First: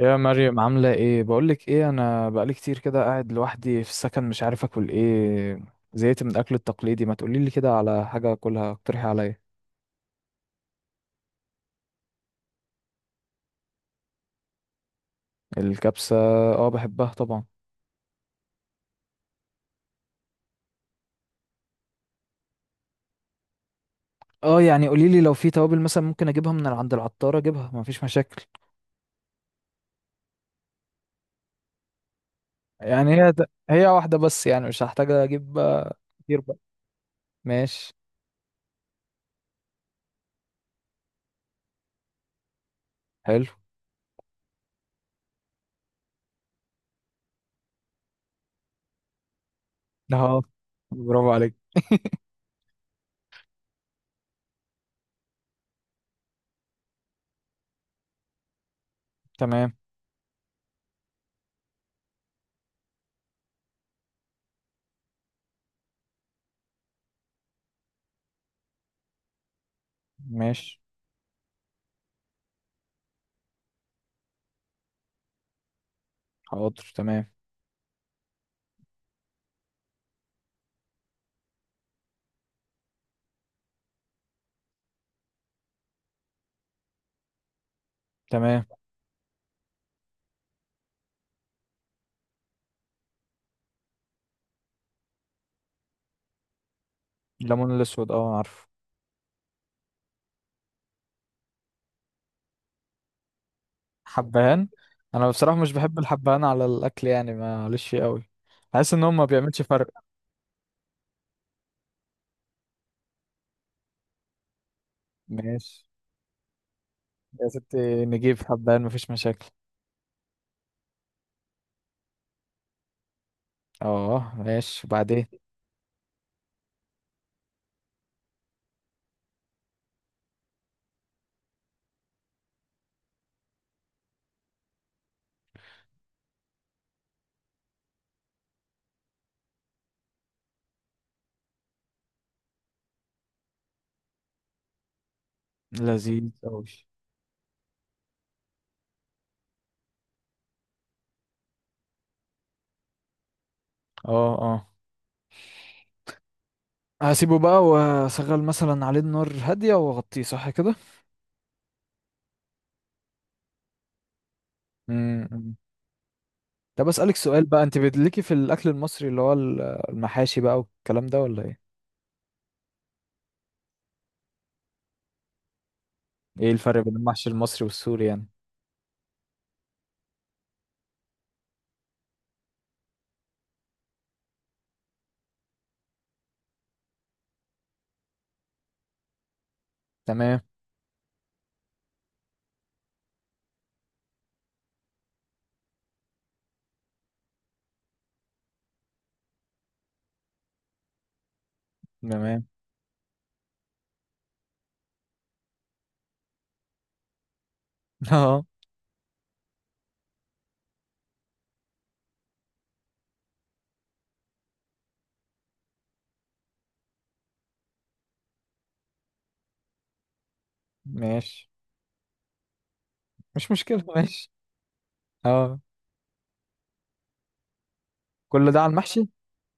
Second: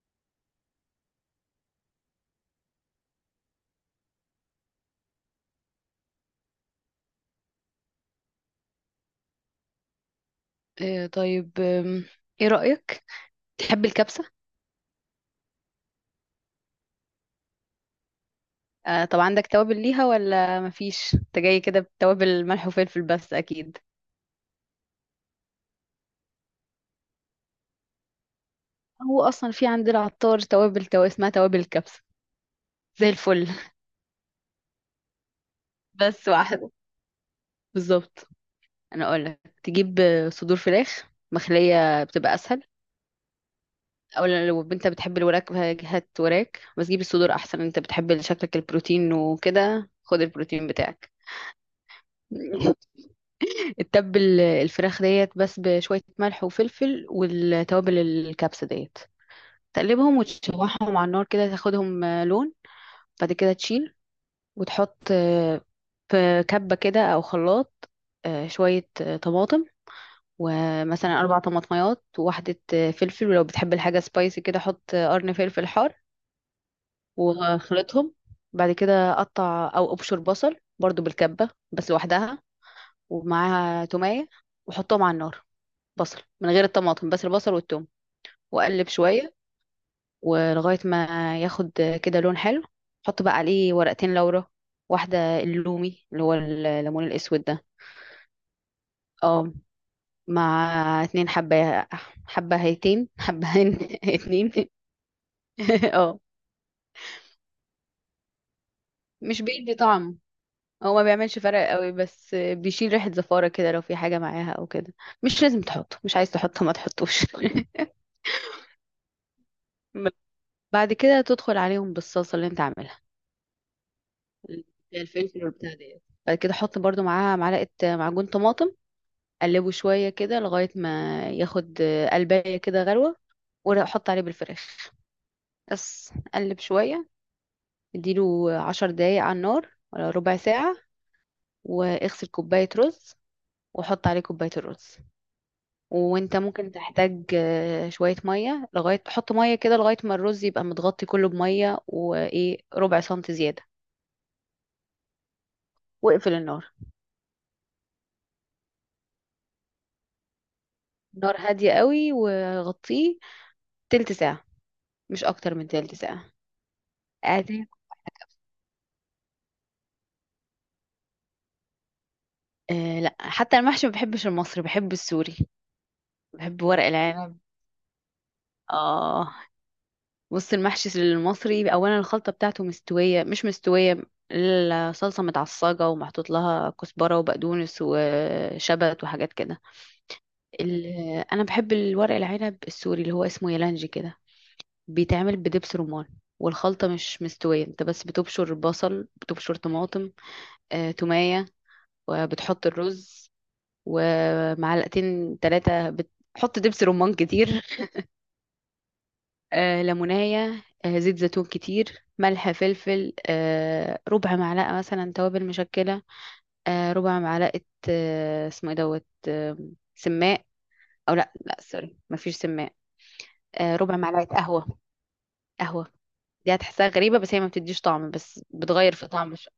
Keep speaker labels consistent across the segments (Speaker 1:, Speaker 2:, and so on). Speaker 1: يا مريم، عاملة ايه؟ بقولك ايه، انا بقالي كتير كده قاعد لوحدي في السكن، مش عارف اكل ايه. زهقت من الاكل التقليدي. ما تقوليلي كده على حاجة اكلها، اقترحي عليا.
Speaker 2: طيب ايه رأيك؟ تحب الكبسة؟
Speaker 1: الكبسة؟ اه بحبها طبعا.
Speaker 2: طب عندك توابل ليها ولا مفيش؟ انت جاي كده بتوابل ملح وفلفل بس اكيد.
Speaker 1: اه قوليلي لو في توابل مثلا ممكن اجيبها من عند العطارة، اجيبها، مفيش مشاكل.
Speaker 2: هو اصلا في عند العطار توابل اسمها توابل الكبسة، زي
Speaker 1: يعني
Speaker 2: الفل.
Speaker 1: هي واحدة بس؟ يعني مش هحتاج اجيب.
Speaker 2: بس
Speaker 1: كتير بقى.
Speaker 2: واحدة
Speaker 1: ماشي.
Speaker 2: بالظبط. انا اقول لك تجيب صدور فراخ مخلية، بتبقى اسهل
Speaker 1: حلو.
Speaker 2: اولا. لو انت بتحب الوراك، هات وراك، بس جيب الصدور احسن. انت بتحب شكلك البروتين وكده، خد
Speaker 1: اه.
Speaker 2: البروتين بتاعك.
Speaker 1: برافو عليك.
Speaker 2: تتبل الفراخ ديت بس بشوية ملح وفلفل والتوابل الكبسة ديت،
Speaker 1: تمام.
Speaker 2: تقلبهم وتشوحهم على النار كده تاخدهم لون. بعد كده تشيل وتحط في كبة كده أو خلاط، شوية طماطم.
Speaker 1: ماشي.
Speaker 2: ومثلا 4 طماطميات وواحدة فلفل. ولو بتحب الحاجة سبايسي كده، حط قرن فلفل حار
Speaker 1: حاضر. تمام.
Speaker 2: وخلطهم. بعد كده قطع أو أبشر بصل برضو بالكبة بس لوحدها، ومعاها تومية، وحطهم على النار. بصل من غير الطماطم، بس البصل والثوم،
Speaker 1: تمام.
Speaker 2: واقلب شويه، ولغايه ما ياخد كده لون حلو. حط بقى عليه ورقتين لورا، واحده اللومي اللي هو الليمون الاسود ده.
Speaker 1: الليمون الاسود، اه عارفه.
Speaker 2: اه. مع 2 حبه، حبهيتين حبهين. اتنين.
Speaker 1: حبهان؟ انا بصراحه مش بحب
Speaker 2: اه،
Speaker 1: الحبهان على الاكل، يعني معلش فيه قوي. بحس ان هو ما
Speaker 2: مش
Speaker 1: بيعملش
Speaker 2: بيدي
Speaker 1: فرق.
Speaker 2: طعم. هو ما بيعملش فرق قوي بس بيشيل ريحه زفاره كده لو في حاجه معاها او كده. مش لازم
Speaker 1: ماشي،
Speaker 2: تحطه، مش عايز تحطه ما تحطوش.
Speaker 1: يا ستي نجيب حبهان، مفيش مشاكل.
Speaker 2: بعد كده تدخل عليهم بالصلصه اللي انت عاملها،
Speaker 1: اه
Speaker 2: اللي
Speaker 1: ماشي،
Speaker 2: فيها
Speaker 1: وبعدين؟
Speaker 2: الفلفل والبتاع ديت. بعد كده احط برضو معاها معلقه معجون طماطم، اقلبه شويه كده لغايه ما ياخد قلبايه كده غلوه، واحط عليه بالفراخ. بس اقلب شويه، اديله 10 دقايق على النار ولا ربع ساعه. واغسل كوبايه رز، وحط عليه كوبايه الرز.
Speaker 1: لذيذ
Speaker 2: وانت
Speaker 1: قوي.
Speaker 2: ممكن تحتاج شويه ميه، لغايه حط ميه كده لغايه ما الرز يبقى متغطي كله بميه وايه، ربع سنتي زياده.
Speaker 1: اه اه.
Speaker 2: واقفل النار.
Speaker 1: هسيبه بقى واشغل مثلا عليه النار هاديه واغطيه، صح كده؟
Speaker 2: نار هاديه قوي وغطيه تلت ساعه، مش اكتر
Speaker 1: امم.
Speaker 2: من تلت ساعه.
Speaker 1: طب اسالك سؤال بقى،
Speaker 2: قاعدين.
Speaker 1: انت بتليكي في الاكل المصري اللي هو المحاشي بقى والكلام ده ولا ايه؟
Speaker 2: آه لا، حتى المحشي ما بحبش المصري، بحب السوري.
Speaker 1: ايه
Speaker 2: بحب
Speaker 1: الفرق
Speaker 2: ورق
Speaker 1: بين المحشي
Speaker 2: العنب.
Speaker 1: المصري والسوري يعني؟
Speaker 2: اه. بص، المحشي المصري اولا الخلطه بتاعته مستويه مش مستويه، الصلصه متعصجه ومحطوط لها كزبره وبقدونس وشبت وحاجات كده.
Speaker 1: تمام.
Speaker 2: ال- انا بحب الورق العنب السوري اللي هو اسمه يلانجي كده، بيتعمل بدبس رمان. والخلطة مش مستوية، انت بس بتبشر بصل، بتبشر طماطم، تومية،
Speaker 1: تمام.
Speaker 2: وبتحط الرز، ومعلقتين ثلاثة بتحط دبس رمان كتير.
Speaker 1: اه
Speaker 2: ليمونية، زيت زيتون كتير، ملح، فلفل، ربع معلقة مثلا توابل مشكلة، ربع معلقة، اسمه ايه دوت سماق. او لا،
Speaker 1: ماشي.
Speaker 2: لا، سوري مفيش سماق.
Speaker 1: مش مشكله
Speaker 2: ربع
Speaker 1: ماشي.
Speaker 2: معلقة قهوة.
Speaker 1: اه.
Speaker 2: قهوة دي هتحسها غريبة بس هي ما بتديش طعم، بس
Speaker 1: كل ده على
Speaker 2: بتغير
Speaker 1: المحشي؟
Speaker 2: في طعم.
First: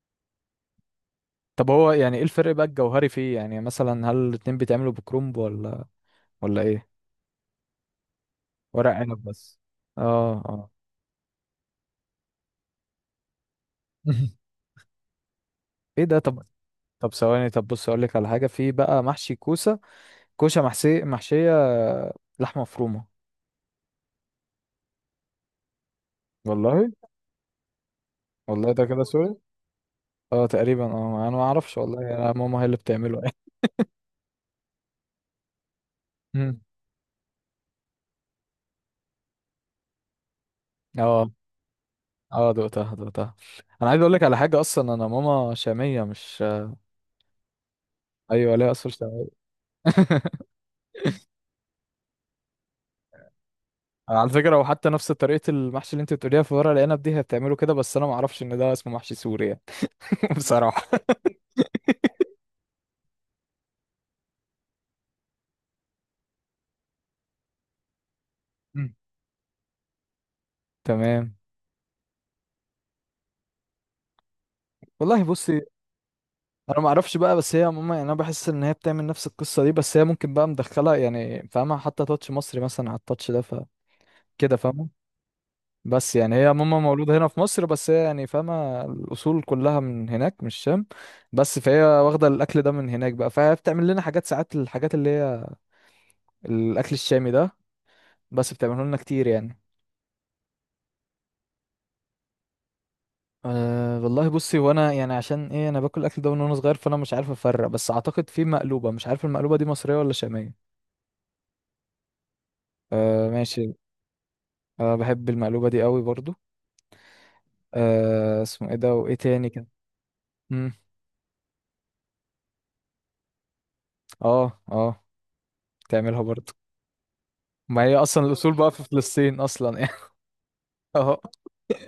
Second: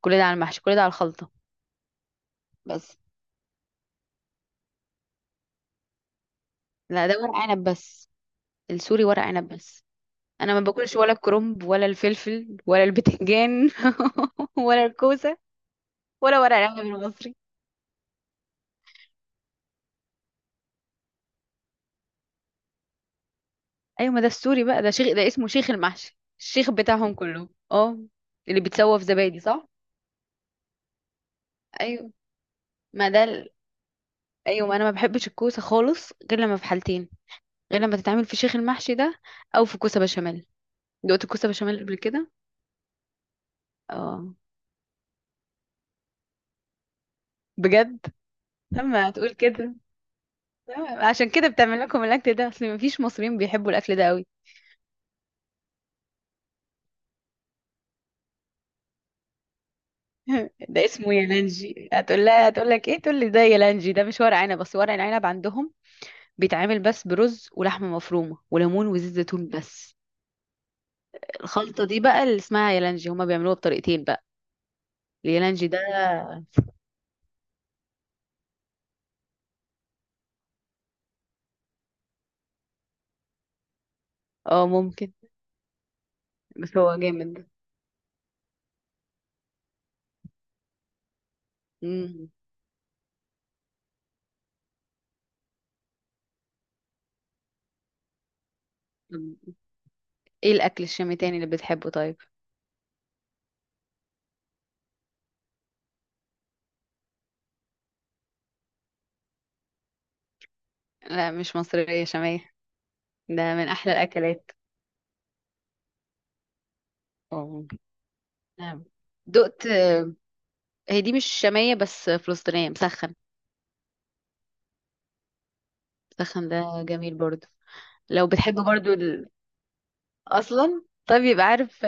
Speaker 2: كل ده على المحشي، كل ده على الخلطة.
Speaker 1: طب هو يعني ايه الفرق بقى
Speaker 2: بس
Speaker 1: الجوهري فيه؟ يعني مثلا هل الاتنين بيتعملوا بكرنب ولا ولا ايه؟
Speaker 2: لا، ده ورق عنب بس.
Speaker 1: ورق
Speaker 2: السوري ورق
Speaker 1: عنب
Speaker 2: عنب
Speaker 1: بس.
Speaker 2: بس.
Speaker 1: اه
Speaker 2: انا ما
Speaker 1: اه.
Speaker 2: باكلش ولا الكرنب ولا الفلفل ولا البتنجان. ولا الكوسه،
Speaker 1: ايه ده؟
Speaker 2: ولا
Speaker 1: طب،
Speaker 2: ورق العنب
Speaker 1: طب
Speaker 2: المصري.
Speaker 1: ثواني، طب بص اقول لك على حاجه، في بقى محشي كوسه، كوسه محشي، محشيه لحمه مفرومه.
Speaker 2: ايوه، ما ده السوري بقى. ده شيخ، ده اسمه شيخ المحشي، الشيخ
Speaker 1: والله.
Speaker 2: بتاعهم كله. اه. اللي
Speaker 1: والله ده
Speaker 2: بيتسوى
Speaker 1: كده
Speaker 2: في
Speaker 1: سوري.
Speaker 2: زبادي، صح؟
Speaker 1: اه تقريبا، اه انا ما اعرفش والله،
Speaker 2: ايوه،
Speaker 1: يعني انا ماما هي اللي
Speaker 2: ما
Speaker 1: بتعمله.
Speaker 2: ده ايوه، ما انا ما بحبش الكوسه خالص غير لما
Speaker 1: مم.
Speaker 2: في حالتين. غير لما تتعمل في شيخ المحشي ده، او في كوسه بشاميل. دقت
Speaker 1: اه
Speaker 2: الكوسه بشاميل قبل كده؟
Speaker 1: اه، دقتها دقتها. انا عايز اقول لك
Speaker 2: اه،
Speaker 1: على حاجه، اصلا انا ماما شاميه مش.
Speaker 2: بجد.
Speaker 1: ايوه، ليها اصل
Speaker 2: لما
Speaker 1: شاميه.
Speaker 2: هتقول كده، عشان كده بتعمل لكم الاكل ده، اصل ما فيش مصريين بيحبوا الاكل ده
Speaker 1: انا
Speaker 2: قوي.
Speaker 1: على فكره، وحتى نفس طريقه المحشي اللي انت بتقوليها في ورق العنب دي، هي بتعمله كده، بس انا ما اعرفش ان ده اسمه محشي سوري يعني.
Speaker 2: ده
Speaker 1: بصراحه.
Speaker 2: اسمه يالانجي. هتقول لها هتقول لك ايه؟ تقول لي ده يالانجي، ده مش ورق عنب. بس ورق العنب عندهم بيتعمل بس برز ولحمه مفرومه وليمون
Speaker 1: مم.
Speaker 2: وزيت زيتون بس.
Speaker 1: تمام.
Speaker 2: الخلطه دي بقى اللي اسمها يالانجي، هما بيعملوها بطريقتين بقى،
Speaker 1: والله بصي،
Speaker 2: اليالانجي ده.
Speaker 1: انا ما اعرفش بقى، بس هي ماما، يعني انا بحس ان هي بتعمل نفس القصه دي، بس هي ممكن بقى مدخله، يعني فاهمه، حتى تاتش مصري مثلا على التاتش ده، فكده.
Speaker 2: اه
Speaker 1: فاهمه.
Speaker 2: ممكن.
Speaker 1: بس يعني هي
Speaker 2: بس
Speaker 1: ماما
Speaker 2: هو
Speaker 1: مولوده هنا
Speaker 2: جامد
Speaker 1: في
Speaker 2: ده.
Speaker 1: مصر، بس هي يعني فاهمه الاصول كلها من هناك من الشام. بس فهي واخده
Speaker 2: مم.
Speaker 1: الاكل ده من هناك بقى، فهي بتعمل لنا حاجات ساعات، الحاجات اللي هي الاكل الشامي ده. بس بتعمله لنا كتير
Speaker 2: طب
Speaker 1: يعني.
Speaker 2: ايه الاكل الشامي تاني اللي بتحبه؟ طيب.
Speaker 1: أه والله بصي، وانا يعني عشان ايه، انا باكل الاكل ده من وانا صغير، فانا مش عارف افرق. بس اعتقد في مقلوبه، مش عارف المقلوبه دي مصريه ولا شاميه؟
Speaker 2: لا، مش مصريه، شاميه.
Speaker 1: أه
Speaker 2: ده من
Speaker 1: ماشي.
Speaker 2: احلى الاكلات.
Speaker 1: أه بحب المقلوبه دي قوي برضو.
Speaker 2: اه ممكن.
Speaker 1: أه اسمه ايه
Speaker 2: نعم.
Speaker 1: ده، وايه تاني كده؟
Speaker 2: دقت
Speaker 1: امم.
Speaker 2: هي دي مش شاميه بس فلسطينيه، مسخن.
Speaker 1: اه اه. بتعملها
Speaker 2: مسخن
Speaker 1: برضو.
Speaker 2: ده جميل برضه.
Speaker 1: ما هي اصلا
Speaker 2: لو
Speaker 1: الاصول
Speaker 2: بتحب
Speaker 1: بقى في
Speaker 2: برضو
Speaker 1: فلسطين اصلا يعني.
Speaker 2: اصلا
Speaker 1: اه
Speaker 2: طب يبقى عارف،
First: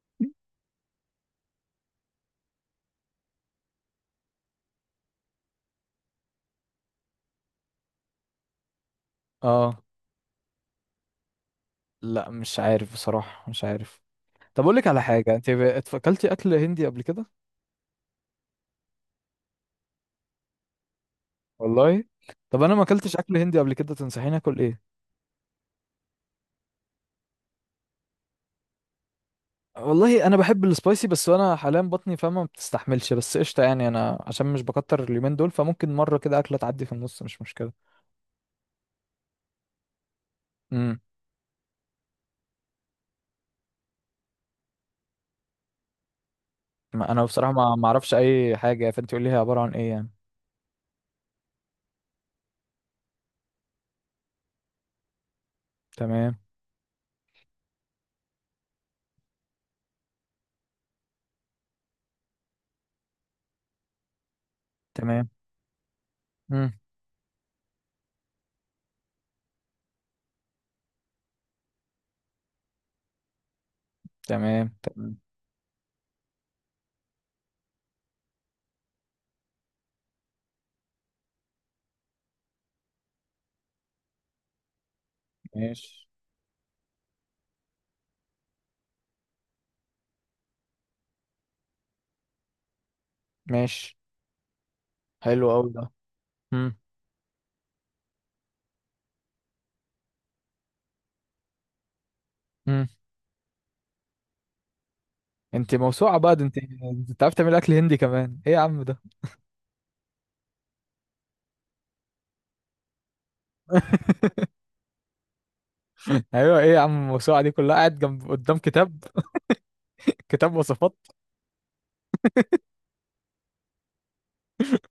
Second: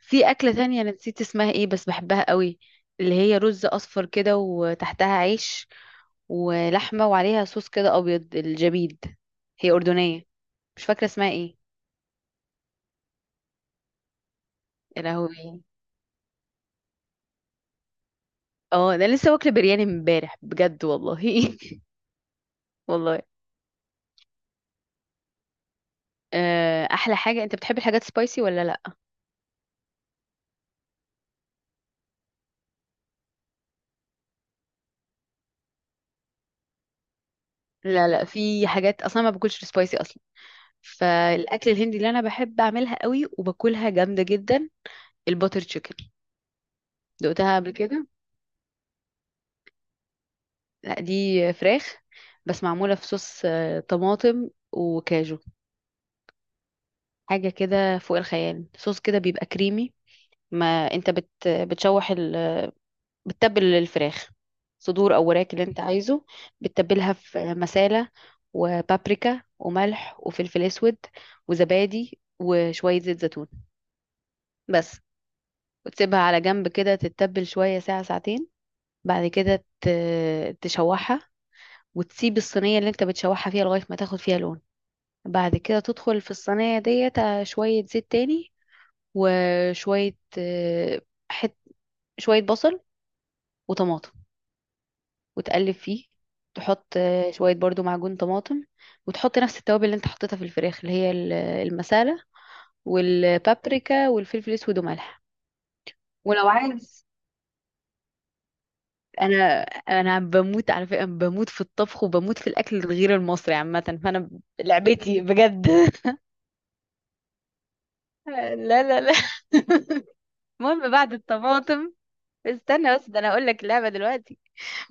Speaker 2: في اكله تانية انا نسيت اسمها ايه بس بحبها قوي، اللي هي رز اصفر كده وتحتها عيش ولحمه، وعليها صوص كده ابيض، الجبيد. هي
Speaker 1: اه.
Speaker 2: اردنيه، مش فاكره اسمها ايه.
Speaker 1: لا مش عارف بصراحه، مش عارف. طب اقول لك على
Speaker 2: يا
Speaker 1: حاجه،
Speaker 2: لهوي!
Speaker 1: اكلتي اكل هندي قبل كده؟
Speaker 2: اه، ده أنا لسه واكله برياني امبارح بجد والله.
Speaker 1: والله. طب انا ما اكلتش
Speaker 2: والله.
Speaker 1: اكل هندي قبل كده، تنصحيني اكل ايه؟
Speaker 2: احلى حاجه، انت بتحب الحاجات سبايسي ولا لا؟
Speaker 1: والله انا بحب السبايسي، بس انا حاليا بطني فاهمه ما بتستحملش، بس قشطه، يعني انا عشان مش بكتر اليومين دول، فممكن مره كده اكله تعدي في النص، مش مشكله.
Speaker 2: لا، لا، في حاجات اصلا ما باكلش سبايسي اصلا.
Speaker 1: امم.
Speaker 2: فالاكل الهندي اللي انا بحب اعملها قوي وباكلها جامده جدا، الباتر تشيكن.
Speaker 1: ما انا بصراحه
Speaker 2: دقتها قبل
Speaker 1: ما
Speaker 2: كده؟
Speaker 1: اعرفش اي حاجه، فانت قولي لي هي عباره عن ايه يعني؟
Speaker 2: لا، دي فراخ بس معمولة في صوص طماطم وكاجو،
Speaker 1: تمام.
Speaker 2: حاجة كده فوق الخيال. صوص كده بيبقى كريمي. ما انت بتشوح بتتبل الفراخ صدور او
Speaker 1: تمام.
Speaker 2: وراك اللي انت عايزه.
Speaker 1: امم.
Speaker 2: بتتبلها في مسالة وبابريكا وملح وفلفل اسود وزبادي وشوية زيت زيتون
Speaker 1: تمام.
Speaker 2: بس.
Speaker 1: تمام.
Speaker 2: وتسيبها على جنب كده تتبل شوية، ساعة ساعتين. بعد كده تشوحها، وتسيب الصينية اللي انت بتشوحها فيها لغاية ما تاخد فيها لون. بعد كده
Speaker 1: ماشي.
Speaker 2: تدخل في الصينية ديت شوية زيت تاني، وشوية حت شوية بصل
Speaker 1: ماشي.
Speaker 2: وطماطم،
Speaker 1: حلو قوي
Speaker 2: وتقلب
Speaker 1: ده.
Speaker 2: فيه.
Speaker 1: امم.
Speaker 2: تحط شوية برضو معجون طماطم، وتحط نفس التوابل اللي انت حطيتها في الفراخ، اللي هي المسالة
Speaker 1: امم.
Speaker 2: والبابريكا والفلفل الأسود وملح.
Speaker 1: انت موسوعه بقى ده
Speaker 2: ولو
Speaker 1: انت.
Speaker 2: عايز،
Speaker 1: انت عارف تعمل اكل هندي كمان؟ ايه يا عم ده؟
Speaker 2: انا انا بموت على فكره، بموت في الطبخ وبموت في الاكل الغير المصري عامه، فانا لعبتي بجد.
Speaker 1: ايوه، ايه يا عم الموسوعه دي كلها، قاعد جنب
Speaker 2: لا،
Speaker 1: قدام كتاب؟
Speaker 2: لا، لا.
Speaker 1: كتاب
Speaker 2: المهم
Speaker 1: وصفات.
Speaker 2: بعد الطماطم، استنى بس، ده انا هقول لك اللعبه دلوقتي.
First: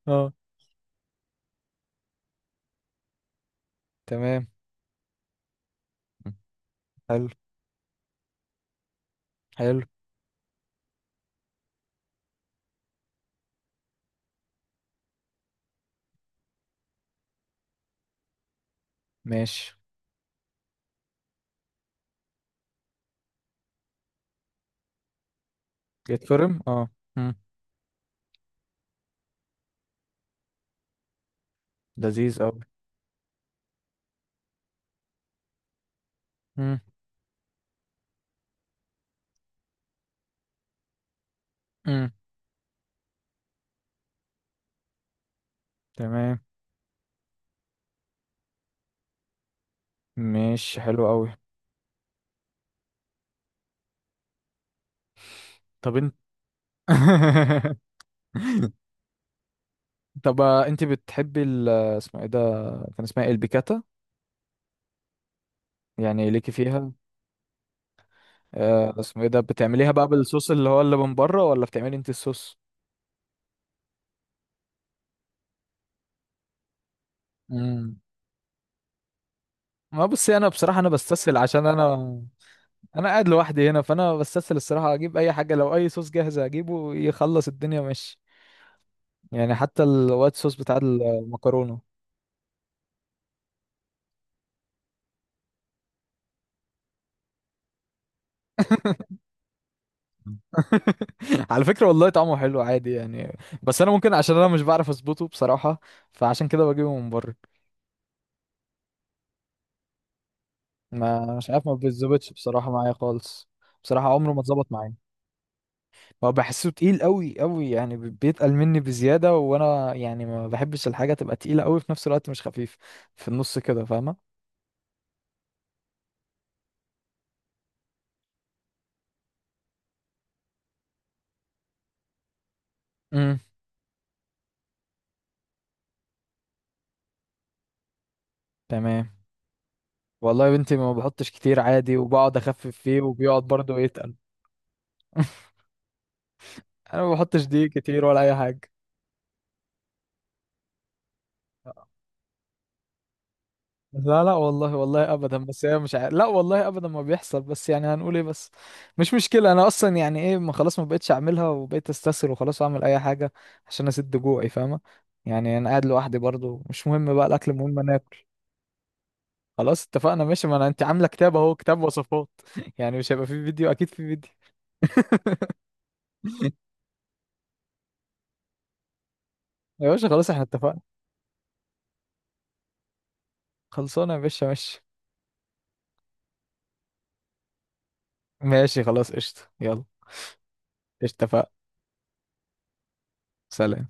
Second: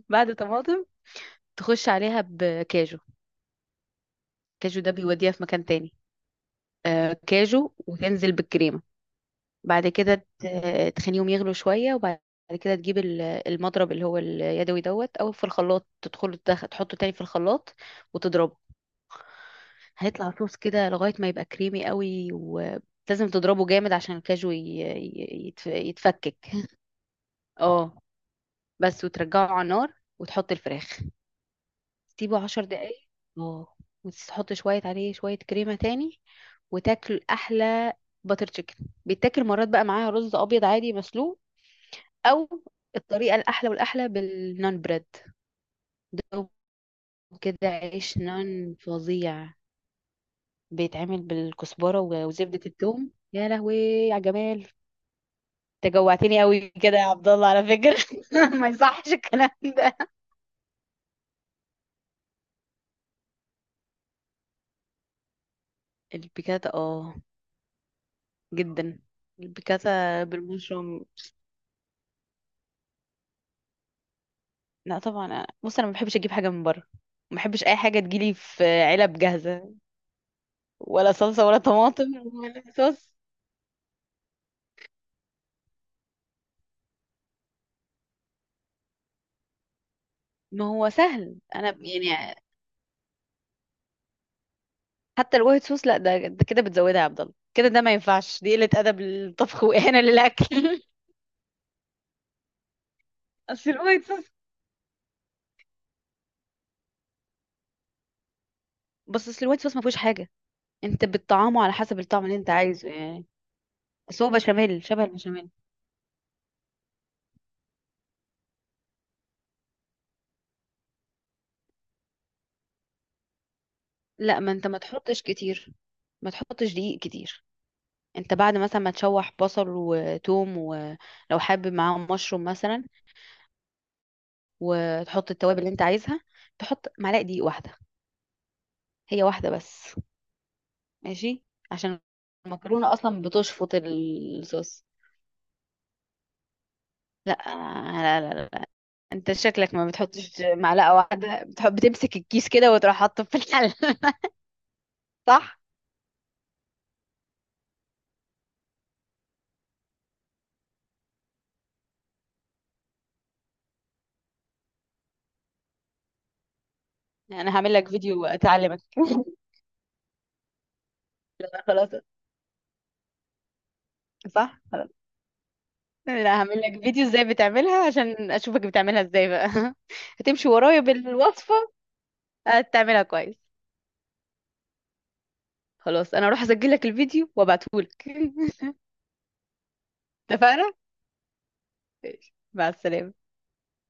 Speaker 1: اه.
Speaker 2: بعد طماطم تخش عليها بكاجو.
Speaker 1: تمام.
Speaker 2: كاجو ده بيوديها في مكان تاني. آه،
Speaker 1: حلو.
Speaker 2: كاجو، وتنزل بالكريمه.
Speaker 1: حلو.
Speaker 2: بعد كده تخليهم يغلوا شويه، وبعد كده تجيب المضرب اللي هو اليدوي، دوت، او في الخلاط. تدخله تحطه تاني في الخلاط، وتضربه.
Speaker 1: ماشي.
Speaker 2: هيطلع صوص كده لغايه ما يبقى كريمي قوي. ولازم تضربه جامد عشان الكاجو يتفكك.
Speaker 1: يتفرم اه. مم.
Speaker 2: اه، بس. وترجعه على النار وتحط الفراخ،
Speaker 1: لذيذ
Speaker 2: سيبه
Speaker 1: قوي.
Speaker 2: 10 دقايق. اه. وتحط شوية عليه، شوية كريمة تاني،
Speaker 1: مم.
Speaker 2: وتاكل أحلى باتر تشيكن. بيتاكل مرات بقى معاها رز أبيض عادي مسلوق،
Speaker 1: مم.
Speaker 2: أو الطريقة الأحلى والأحلى بالنان بريد.
Speaker 1: تمام.
Speaker 2: دوب كده عيش نان فظيع،
Speaker 1: ماشي. حلو
Speaker 2: بيتعمل
Speaker 1: قوي.
Speaker 2: بالكزبرة وزبدة الثوم. يا لهوي! يا جمال!
Speaker 1: طب انت.
Speaker 2: تجوعتني قوي كده يا عبد الله، على فكرة. ما يصحش الكلام ده.
Speaker 1: طب، انت بتحبي ال، اسمه ايه ده؟ كان اسمها إيه؟ البيكاتا. يعني ليكي
Speaker 2: البيكاتا،
Speaker 1: فيها.
Speaker 2: اه، جدا،
Speaker 1: اسمه ايه ده،
Speaker 2: البيكاتا
Speaker 1: بتعمليها بقى بالصوص اللي هو اللي
Speaker 2: بالمشروم.
Speaker 1: من بره، ولا بتعملي انت الصوص؟
Speaker 2: لا طبعا، بص انا ما بحبش اجيب حاجه من بره، ما بحبش اي
Speaker 1: امم.
Speaker 2: حاجه تجيلي في علب جاهزه،
Speaker 1: ما بصي انا بصراحه انا
Speaker 2: ولا
Speaker 1: بستسهل،
Speaker 2: صلصه ولا
Speaker 1: عشان
Speaker 2: طماطم
Speaker 1: انا،
Speaker 2: ولا
Speaker 1: انا
Speaker 2: صوص.
Speaker 1: قاعد لوحدي هنا، فانا بستسهل الصراحه اجيب اي حاجه، لو اي صوص جاهز اجيبه يخلص الدنيا ماشي. يعني حتى الوايت صوص
Speaker 2: ما
Speaker 1: بتاع
Speaker 2: هو سهل. انا
Speaker 1: المكرونه.
Speaker 2: يعني، حتى الوايت صوص، لا، ده كده بتزودها يا عبد الله. كده ده ما ينفعش، دي قله ادب للطبخ واهانه للاكل.
Speaker 1: على فكرة والله طعمه حلو عادي يعني،
Speaker 2: اصل
Speaker 1: بس انا
Speaker 2: الوايت
Speaker 1: ممكن
Speaker 2: صوص،
Speaker 1: عشان انا مش بعرف اظبطه بصراحة، فعشان كده بجيبه من بره.
Speaker 2: بس اصل الوايت صوص ما فيهوش حاجه. انت
Speaker 1: ما مش
Speaker 2: بتطعمه
Speaker 1: عارف، ما
Speaker 2: على حسب الطعم
Speaker 1: بيتظبطش
Speaker 2: اللي انت
Speaker 1: بصراحة
Speaker 2: عايزه
Speaker 1: معايا
Speaker 2: يعني.
Speaker 1: خالص. بصراحة
Speaker 2: بس هو
Speaker 1: عمره ما اتظبط
Speaker 2: بشاميل،
Speaker 1: معايا.
Speaker 2: شبه البشاميل.
Speaker 1: ما بحسه تقيل قوي قوي يعني، بيتقل مني بزيادة، وانا يعني ما بحبش الحاجة تبقى تقيلة قوي، في نفس الوقت مش خفيف، في النص كده، فاهمة؟
Speaker 2: لا، ما انت ما تحطش كتير، ما تحطش دقيق كتير. انت بعد مثلا ما تشوح بصل وتوم، ولو حابب معاهم مشروم مثلا،
Speaker 1: امم.
Speaker 2: وتحط التوابل اللي انت عايزها، تحط معلقه دقيق واحده.
Speaker 1: تمام.
Speaker 2: هي واحده بس.
Speaker 1: والله يا بنتي ما بحطش
Speaker 2: ماشي،
Speaker 1: كتير عادي،
Speaker 2: عشان
Speaker 1: وبقعد اخفف
Speaker 2: المكرونه
Speaker 1: فيه،
Speaker 2: اصلا
Speaker 1: وبيقعد
Speaker 2: بتشفط
Speaker 1: برضه يتقل.
Speaker 2: الصوص.
Speaker 1: انا ما
Speaker 2: لا،
Speaker 1: بحطش دي كتير ولا
Speaker 2: لا،
Speaker 1: اي
Speaker 2: لا،
Speaker 1: حاجة.
Speaker 2: لا، انت شكلك ما بتحطش معلقه واحده، بتحب بتمسك الكيس كده وتروح حاطه في الحله.
Speaker 1: لا لا والله، والله ابدا،
Speaker 2: صح.
Speaker 1: بس هي مش عارف، لا والله ابدا ما بيحصل، بس يعني هنقول ايه بس. مش مشكله، انا اصلا يعني ايه، ما خلاص ما بقتش اعملها وبقيت استسهل، وخلاص اعمل اي حاجه عشان اسد جوعي، فاهمه؟ يعني انا قاعد لوحدي برضو، مش مهم بقى
Speaker 2: يعني
Speaker 1: الاكل،
Speaker 2: انا هعمل
Speaker 1: المهم
Speaker 2: لك
Speaker 1: انا اكل.
Speaker 2: فيديو اعلمك.
Speaker 1: خلاص اتفقنا، ماشي، ما انا انت عامله كتاب، اهو
Speaker 2: لا،
Speaker 1: كتاب
Speaker 2: خلاص.
Speaker 1: وصفات. يعني مش هيبقى فيه فيديو؟ اكيد فيه فيديو.
Speaker 2: صح، لا هعمل لك فيديو ازاي بتعملها، عشان اشوفك بتعملها ازاي بقى.
Speaker 1: يا باشا خلاص احنا
Speaker 2: هتمشي
Speaker 1: اتفقنا.
Speaker 2: ورايا بالوصفة، هتعملها كويس.
Speaker 1: خلصانه يا باشا، ماشي.
Speaker 2: خلاص، انا اروح اسجل لك الفيديو وابعتهولك.
Speaker 1: ماشي خلاص، قشطه، يلا.
Speaker 2: اتفقنا.
Speaker 1: قشطة، اتفقنا.
Speaker 2: ماشي، مع السلامة.
Speaker 1: سلام.